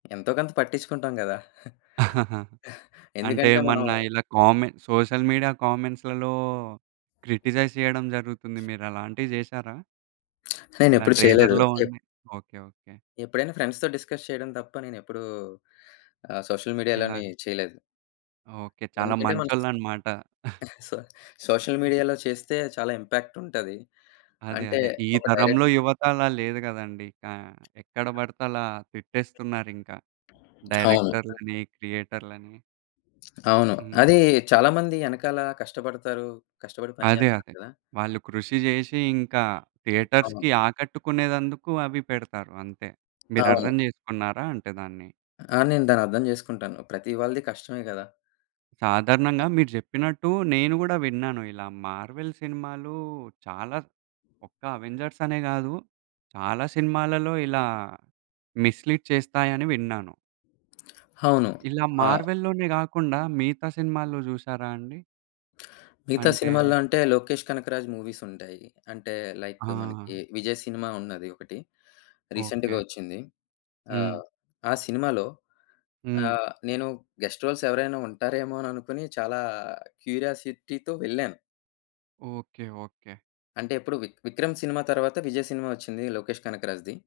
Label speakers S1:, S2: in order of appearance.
S1: ఎంతో కొంత పట్టించుకుంటాం గదా!
S2: అంటే
S1: ఎందుకంటే మనం
S2: ఏమన్న ఇలా కామె సోషల్ మీడియా కామెంట్స్‌లలో క్రిటిసైజ్ చేయడం జరుగుతుంది. మీరలాంటివి జేసారా? ఇలా
S1: నేనెప్పుడు చేయలేదు.
S2: ట్రైలర్‌లో
S1: ఎప్
S2: ఉండె ఓకే. ఓకే.
S1: ఎప్పుడైనా ఫ్రెండ్స్‌తో డిస్కస్ చేయడం తప్ప నేనెప్పుడూ ఆహ్, సోషల్
S2: ఇలా
S1: మీడియాలోని చేయలేదు.
S2: ఓకే. చాలా
S1: ఎందుకంటే మన
S2: మంచోళ్ళనమాట.
S1: సొ సోషల్ మీడియాలో చేస్తే చాలా ఇంపాక్ట్ ఉంటది.
S2: అదే.
S1: అంటే
S2: అదే. ఈ
S1: ఒక డైరె
S2: తరంలో యువత అలా లేదు గదండీ! ఇంకా ఎక్కడ బడితే అలా తిట్టేస్తున్నారింక.
S1: అవును.
S2: డైరెక్టర్‌లని, క్రియేటర్‌లని.
S1: అవును. అది
S2: హుహు.
S1: చాలామంది యెనకాల కష్టపడతారు. కష్టపడి పని
S2: అదే.
S1: జేస్తారు
S2: అదే.
S1: కదా!
S2: వాళ్ళు కృషి జేషి ఇంకా
S1: అవును.
S2: థియేటర్స్‌కి ఆకట్టుకునేదందుకు అవి పెడతారు అంతే.
S1: అవును.
S2: మీరర్థం జేసుకున్నారా అంటే దాన్ని?
S1: ఆ! నేను దాన్నర్థం జేసుకుంటాను. ప్రతి వాళ్ళది కష్టమే గదా!
S2: సాధారణంగా మీరు జెప్పినట్టు నేను గూడా విన్నాను. ఇలా మార్వెల్ సినిమాలు చాలా ఒక్క అవెంజర్స్ అనే గాదు చాలా సినిమాలలో ఇలా మిస్‌లీడ్ చేస్తాయని విన్నాను.
S1: అవును.
S2: ఇలా
S1: ఆ!
S2: మార్వెల్‌లోనే గాకుండా మిగతా సినిమాల్లో జూసారా అండి?
S1: మిగతా
S2: అంటే
S1: సినిమాల్లో అంటే లోకేష్ కనకరాజు మూవీస్ ఉంటాయి. అంటే లైక్ మనకి
S2: ఆ!
S1: విజయ్ సినిమా ఉన్నది ఒకటి. రీసెంట్‌గా
S2: ఓకే.
S1: వచ్చింది.
S2: హ్మ్.
S1: ఆహ్, ఆ సినిమాలో
S2: హ్మ్.
S1: ఆహ్, నేను గెస్ట్ రోల్స్ ఎవరైనా ఉంటారేమో అననుకోని చాలా క్యూరియాసిటీతో వెళ్ళాను.
S2: ఓకే. ఓకే.
S1: అంటే ఎప్పుడు విక్ విక్రమ్ సినిమా తర్వాత విజయ్ సినిమా ఒచ్చింది. లోకేష్ కనకరాజుది.